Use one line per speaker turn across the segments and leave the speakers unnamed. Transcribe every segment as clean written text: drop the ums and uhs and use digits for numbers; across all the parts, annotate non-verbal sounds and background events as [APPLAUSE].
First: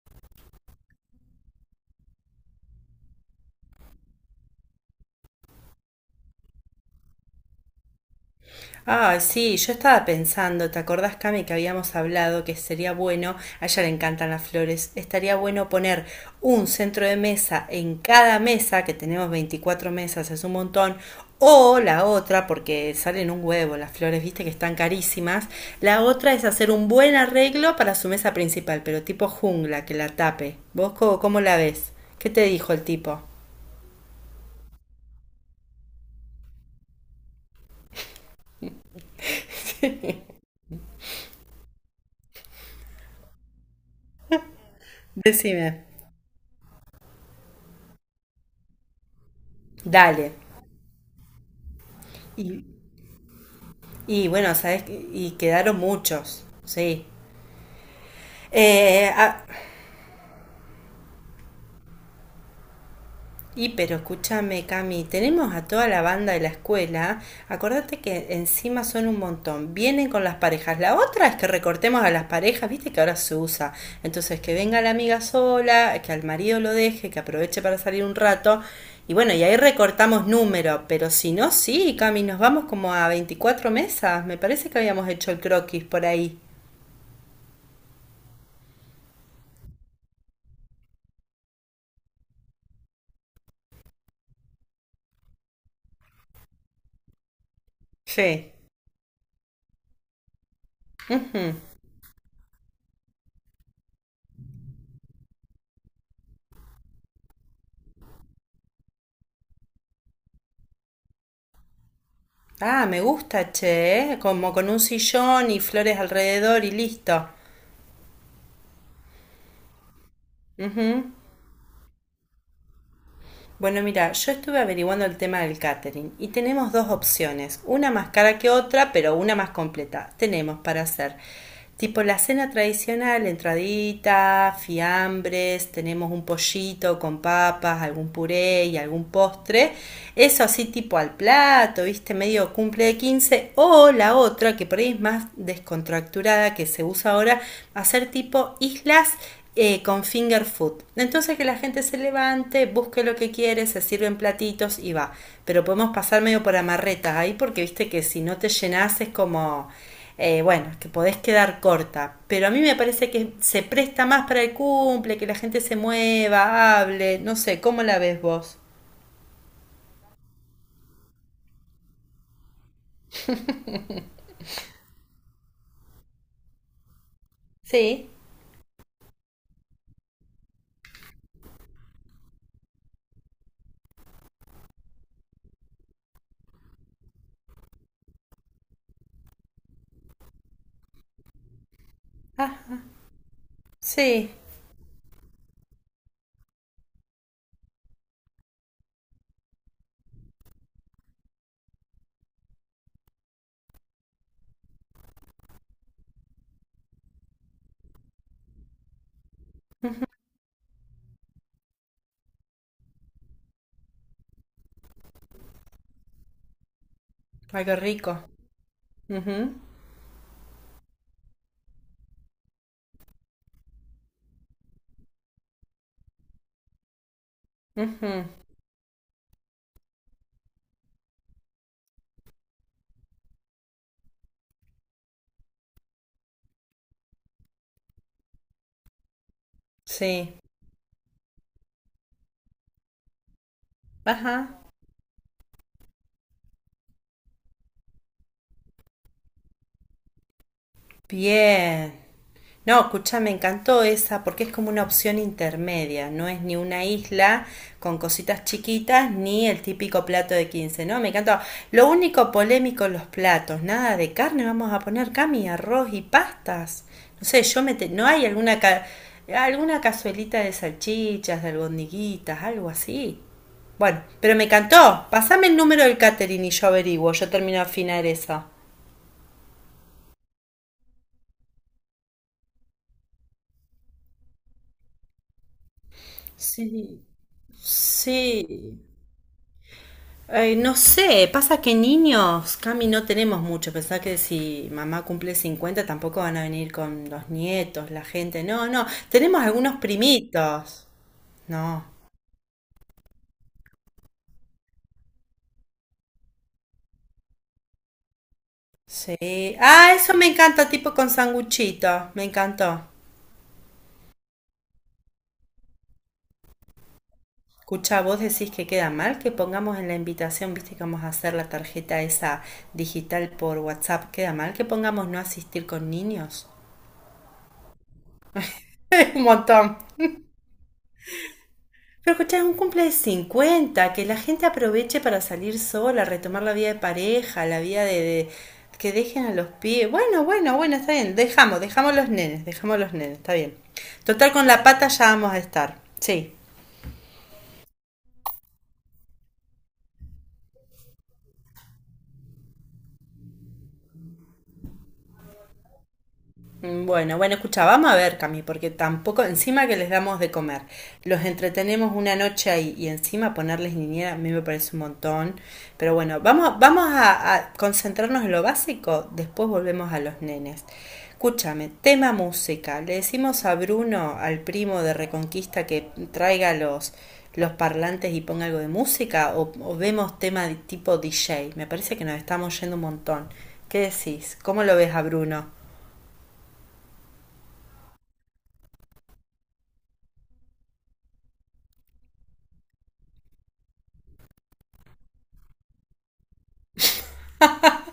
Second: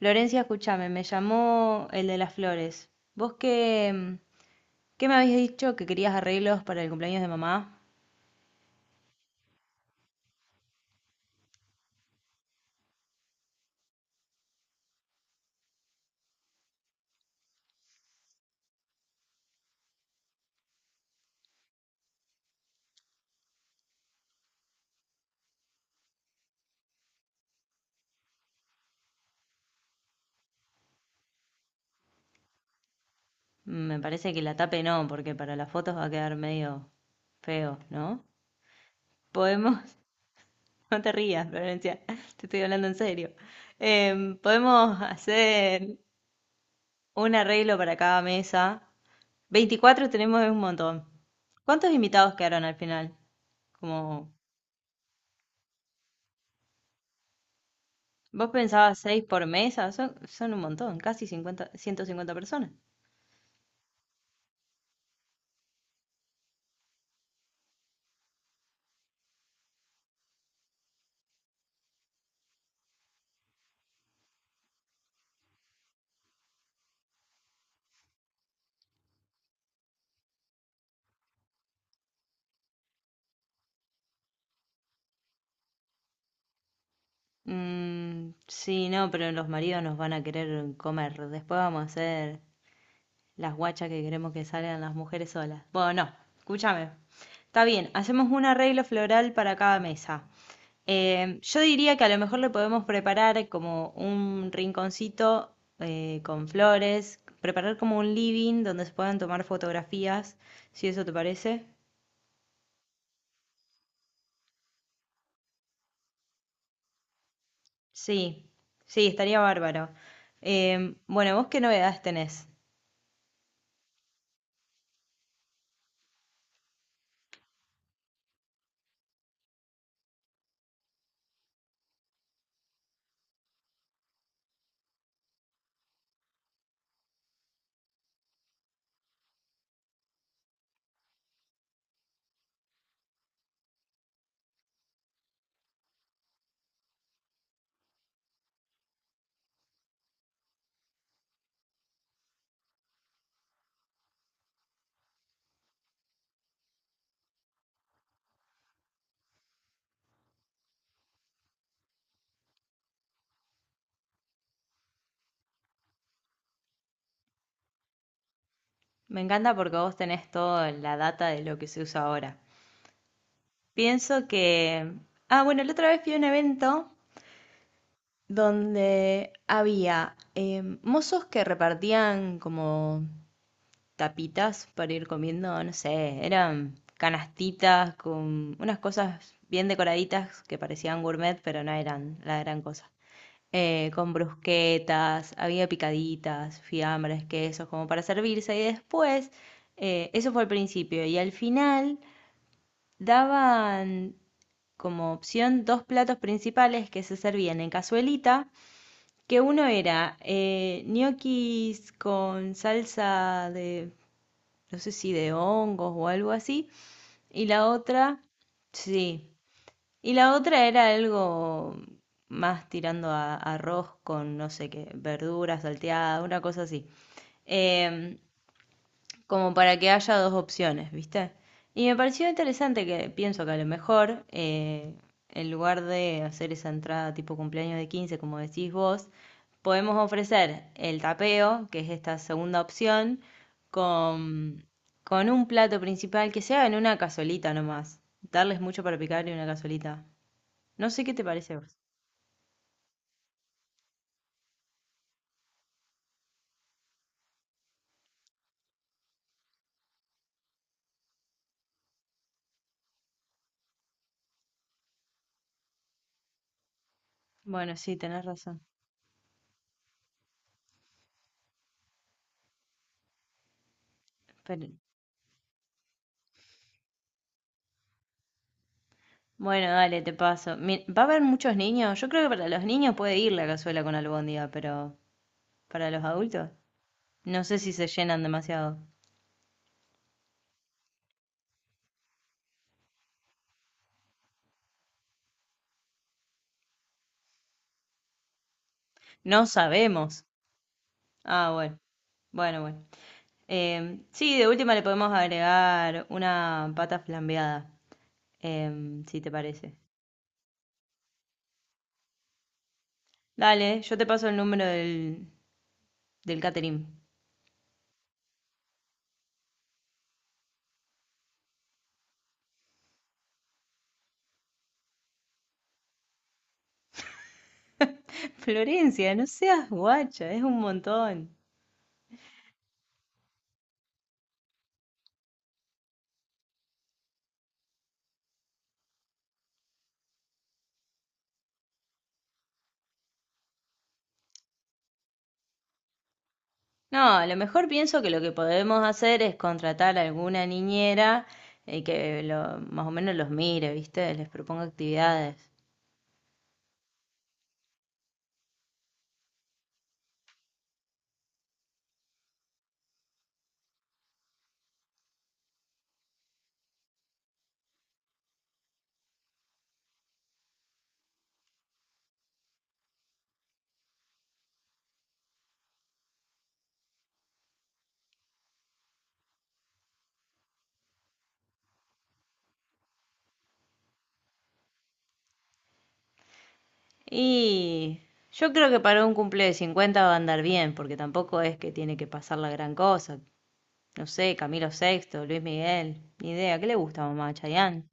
Lorencia, escúchame, me llamó el de las flores. ¿Vos qué, qué me habías dicho que querías arreglos para el cumpleaños de mamá?
Ay, sí, yo estaba pensando, ¿te acordás, Cami, que habíamos hablado que sería bueno, a ella le encantan las flores, estaría bueno poner un centro de mesa en cada mesa, que tenemos 24 mesas, es un montón, o la otra, porque salen un huevo las flores, viste que están carísimas, la otra es hacer un buen arreglo para su mesa principal, pero tipo jungla, que la tape. ¿Vos cómo, la ves? ¿Qué te dijo el tipo?
Me parece que la tape no, porque para las fotos va a quedar medio feo, ¿no? Podemos... [LAUGHS] no te rías, Florencia, [LAUGHS] te estoy hablando en serio. Podemos
Decime.
hacer un arreglo para cada mesa. 24
Dale.
tenemos, es un montón. ¿Cuántos invitados quedaron al final?
Y
Como...
bueno, ¿sabes? Y quedaron muchos, sí.
Vos pensabas
Eh,
seis por
ah,
mesa, son un montón, casi 50, 150 personas.
y pero escúchame, Cami, tenemos a toda la banda de la escuela. Acordate que encima son un montón. Vienen con las parejas. La otra es que recortemos a las parejas, viste que ahora se usa. Entonces, que venga la amiga sola, que al marido lo deje, que aproveche para salir un rato. Y bueno, y ahí recortamos número. Pero si no, sí, Cami, nos vamos como a 24 mesas. Me parece que habíamos hecho el croquis por ahí.
Mm, sí, no, pero los maridos nos van a querer comer. Después vamos a hacer las guachas que queremos que salgan las mujeres solas. Bueno, no, escúchame. Está bien, hacemos un
Sí.
arreglo floral para cada mesa. Yo
Mm.
diría que a lo mejor le podemos preparar como un rinconcito con flores, preparar como un living donde se puedan tomar fotografías, si eso te parece.
Ah, me gusta, che, ¿eh? Como con un sillón y flores alrededor y listo.
Sí, sí, estaría bárbaro.
Ujú.
Bueno, ¿vos qué novedades tenés?
Bueno, mira, yo estuve averiguando el tema del catering y tenemos dos opciones, una más cara que otra, pero una más completa. Tenemos para hacer tipo la cena tradicional, entradita, fiambres, tenemos un pollito con papas, algún puré y algún postre. Eso así tipo al plato, viste, medio cumple de 15. O la otra, que por ahí es más descontracturada, que se usa ahora, hacer tipo islas con finger food. Entonces que la gente se levante, busque lo que quiere, se sirven platitos y va. Pero podemos pasar medio por amarretas ahí porque viste que si no te llenas es como, bueno, que podés quedar corta. Pero a mí me parece que se presta más para el cumple, que la gente se mueva, hable, no sé, ¿cómo la ves vos?
Me encanta porque vos tenés toda la data de lo que se usa ahora. Pienso que... Ah, bueno, la otra vez fui a un evento
Sí.
donde había mozos que repartían como tapitas para ir comiendo, no sé, eran canastitas con unas cosas bien decoraditas que parecían gourmet, pero no eran la gran
Ah,
cosa. Con
sí.
brusquetas, había picaditas, fiambres, quesos, como para servirse. Y después, eso fue al principio. Y al final daban como opción dos platos principales que se servían en cazuelita, que uno era ñoquis con salsa de, no sé si de hongos o algo así, y la
Algo rico.
otra, sí,
Ujú,
y la otra era algo más tirando a arroz con, no sé qué, verdura salteada, una cosa así. Em,
ujú,
Como para que haya dos opciones, ¿viste? Y me pareció interesante, que pienso que a lo mejor, en lugar de hacer esa entrada tipo cumpleaños de 15 como decís vos, podemos
sí.
ofrecer el tapeo, que es esta segunda opción,
Ajá.
con, con un plato principal que sea en una cazolita nomás. Darles mucho para picar y una cazolita. No sé qué te parece a vos.
Bien. No, escucha, me encantó esa porque es como una opción intermedia, no es ni una isla con cositas chiquitas ni el típico plato de 15. ¿No? Me encantó. Lo único polémico los platos, nada de carne, vamos a poner cami, arroz y pastas. No sé, yo
Bueno, sí,
no
tenés
hay
razón.
alguna cazuelita de salchichas, de albondiguitas, algo así. Bueno, pero me
Pero...
encantó. Pasame el número del catering y yo averiguo, yo termino de afinar eso.
Bueno, dale, te paso. Mi... ¿Va a haber muchos niños? Yo creo que para los niños puede ir la cazuela con albóndiga, pero para los adultos,
Sí,
no sé si se llenan
sí.
demasiado.
Ay, no sé, pasa que niños, Cami, no tenemos mucho. Pensá que si mamá cumple 50, tampoco van a venir con los nietos, la gente. No, no, tenemos
No
algunos
sabemos.
primitos.
Ah, bueno,
No,
bueno, bueno. Sí, de última le podemos agregar una pata flambeada, si te
sí.
parece.
Ah, eso me encanta, tipo con sanguchito. Me encantó.
Dale, yo te paso el número del catering.
Escucha, vos decís que queda mal que pongamos en la invitación, viste que vamos a hacer la tarjeta esa digital por WhatsApp. ¿Queda mal que pongamos no asistir con niños?
[LAUGHS] Florencia,
[LAUGHS] Un
no seas
montón.
guacha, es un montón.
Pero escuchá, es un cumple de 50 que la gente aproveche para salir sola, retomar la vida de pareja, la vida que dejen a los pies. Bueno, bueno, bueno, está bien. Dejamos, dejamos los nenes, está bien. Total, con la pata ya vamos a estar. Sí.
No, a lo mejor pienso que lo que podemos hacer es contratar a alguna niñera y que lo, más o menos los mire, ¿viste? Les proponga actividades.
Bueno, bueno, escucha, vamos a ver, Cami, porque tampoco, encima que les damos de comer, los entretenemos una noche ahí y encima ponerles niñera, a mí me parece un montón. Pero bueno, vamos, vamos a concentrarnos en lo básico, después volvemos a los nenes. Escúchame, tema música. Le decimos a Bruno, al primo de Reconquista, que traiga los parlantes y ponga algo de música, o, vemos tema de tipo DJ. Me parece que nos estamos yendo un montón. ¿Qué decís? ¿Cómo lo ves a Bruno?
Y yo creo que para un cumple de 50 va a andar bien, porque tampoco es que tiene que pasar la gran cosa. No sé, Camilo Sexto, Luis Miguel, ni idea. ¿Qué le gusta a mamá? ¿Chayanne?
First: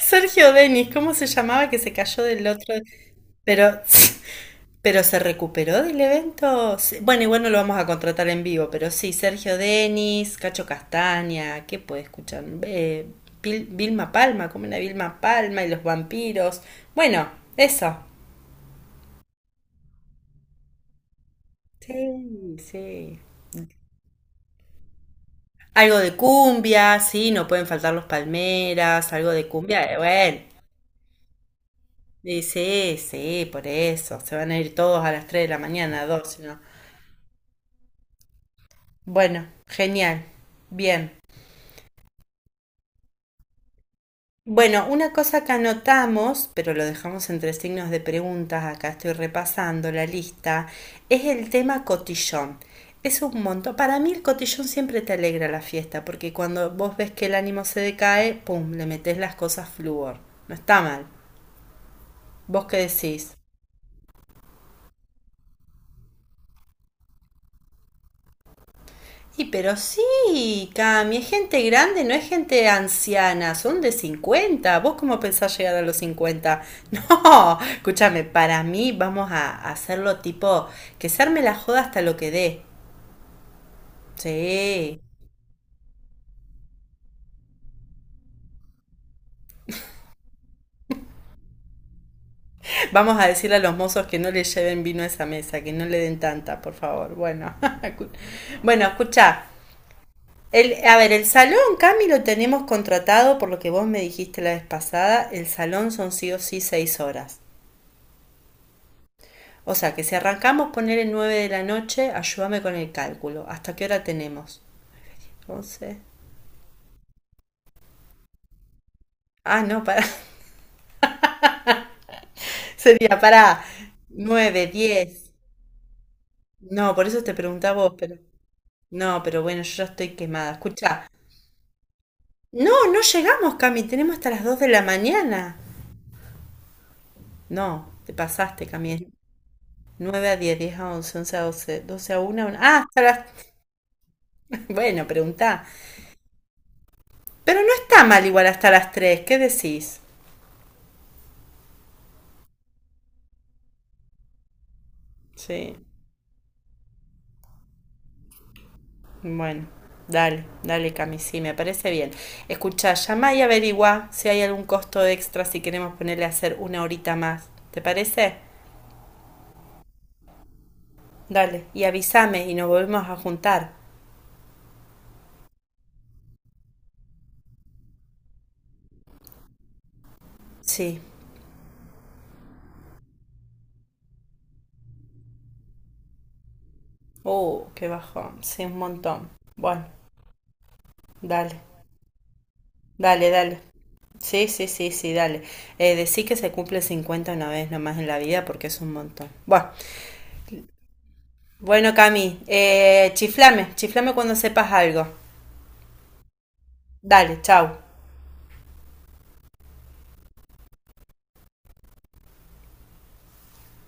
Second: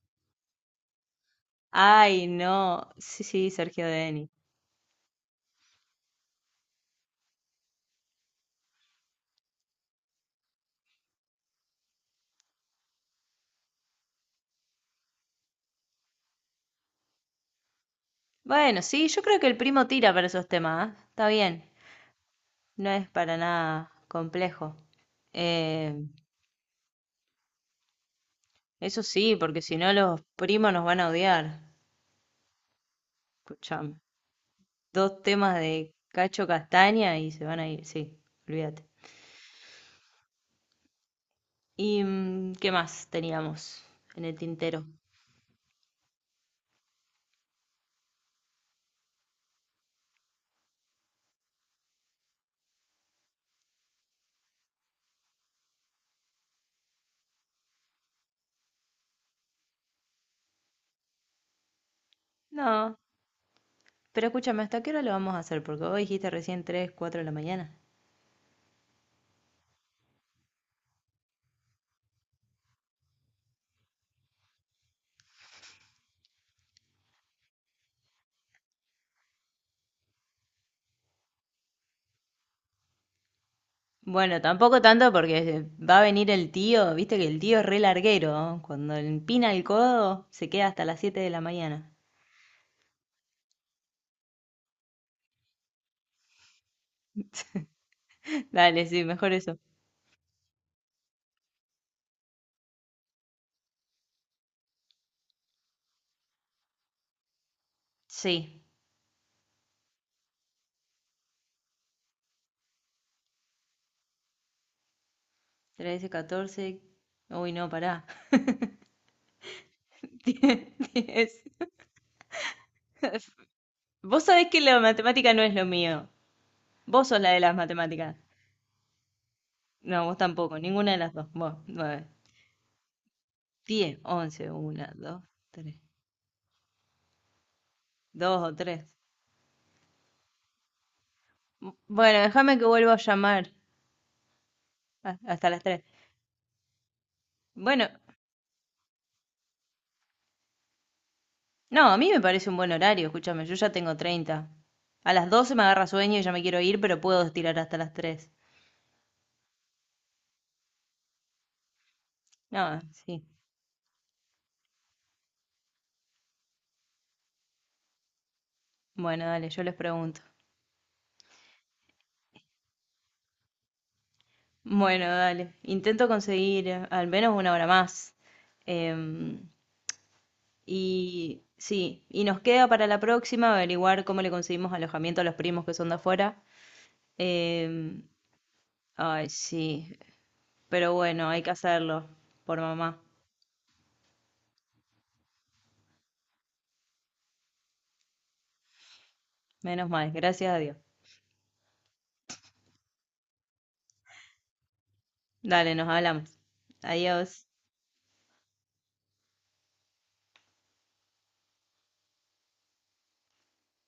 Sergio Denis, ¿cómo se llamaba que se cayó
Ay,
del otro?
no. Sí, sí,
Pero,
Sergio Denis.
[LAUGHS] pero se recuperó del evento. Sí, bueno, igual no lo vamos a contratar en vivo, pero sí, Sergio Denis, Cacho Castaña, ¿qué puede escuchar? Vilma Palma, como una Vilma Palma y los vampiros. Bueno, eso.
Bueno, sí, yo creo que el primo tira para esos temas, ¿ah? Está bien.
Sí,
No es
sí.
para nada complejo. Eh...
Algo de cumbia, sí, no pueden faltar los
Eso
palmeras, algo
sí,
de
porque si
cumbia,
no los
bueno.
primos nos van a odiar.
Y sí, sí, por
Escuchame.
eso. Se van a ir todos a
Dos
las 3 de
temas
la
de
mañana, 2, si
Cacho
no.
Castaña y se van a ir. Sí, olvídate.
Bueno, genial. Bien.
¿Y mm, qué más teníamos en el tintero?
Bueno, una cosa que anotamos, pero lo dejamos entre signos de preguntas, acá estoy repasando la lista, es el tema cotillón. Es un montón. Para mí el cotillón siempre te alegra la fiesta, porque cuando vos ves que el ánimo se decae, pum, le metés las cosas flúor. No está mal. ¿Vos qué
No,
decís?
pero escúchame, ¿hasta qué hora lo vamos a hacer? Porque vos dijiste recién tres, 4 de la mañana.
Y pero sí, Cami, es gente grande, no es gente anciana, son de 50. ¿Vos cómo pensás llegar a los 50? [LAUGHS] No, escúchame, para mí vamos a hacerlo tipo que se arme la joda hasta lo que dé.
Bueno, tampoco
Sí,
tanto porque va a venir el tío, viste que el tío es re larguero, ¿no? Cuando le empina el codo se queda hasta las 7 de la mañana.
vamos a decirle a los mozos que no le lleven vino a esa mesa, que no le den tanta, por favor. Bueno,
[LAUGHS]
[LAUGHS]
Dale,
bueno,
sí, mejor
escucha.
eso.
El, a ver, el salón, Cami, lo tenemos contratado por lo que vos me dijiste la vez pasada. El salón son sí o sí 6 horas.
Sí,
O sea, que si arrancamos poner el 9 de la noche, ayúdame con el cálculo. ¿Hasta qué hora tenemos? 11.
13, 14... Uy, no, pará.
Ah, no, para. [LAUGHS]
[LAUGHS] Tienes...
Sería para
Vos sabés que
9
la
diez.
matemática no es lo mío.
No, por
Vos sos
eso
la
te
de las
preguntaba vos,
matemáticas.
pero. No, pero bueno, yo ya
No,
estoy
vos
quemada.
tampoco, ninguna de
Escucha.
las dos. Vos, 9,
No, no llegamos, Cami.
10,
Tenemos hasta las
11,
2 de la
una, dos,
mañana.
tres,
No, te
dos o
pasaste,
tres.
Cami. Es 9 a diez, 10 a once, 11 a doce, 12
Bueno,
a una,
déjame que
ah,
vuelva a
hasta las.
llamar
[LAUGHS] Bueno,
a... hasta las
preguntá.
tres.
Pero no
Bueno,
está mal igual hasta las 3. ¿Qué decís?
no, a mí me parece un buen horario, escúchame, yo ya tengo 30. A las 12 me
Sí.
agarra sueño y ya me quiero ir, pero puedo estirar hasta las tres.
Bueno, dale, dale, Cami, sí, me parece bien.
No,
Escucha,
sí.
llama y averigua si hay algún costo extra si queremos ponerle a hacer una horita más. ¿Te parece?
Bueno, dale, yo les pregunto.
Dale, y avísame y nos volvemos a juntar.
Bueno, dale. Intento conseguir al menos una hora más. Em,
Sí.
y sí, y nos queda para la próxima averiguar cómo le conseguimos alojamiento a los primos que son de afuera.
Qué
Em...
bajón. Sí, un montón.
ay,
Bueno,
sí. Pero bueno, hay que
dale,
hacerlo por mamá.
dale, dale. Sí, sí, sí, sí, dale. Decí que se cumple 50 una vez nomás en la vida porque es un montón. Bueno,
Menos mal, gracias a Dios.
bueno, Cami, chiflame, chiflame cuando sepas algo.
Dale, nos hablamos.
Dale,
Adiós.
chau.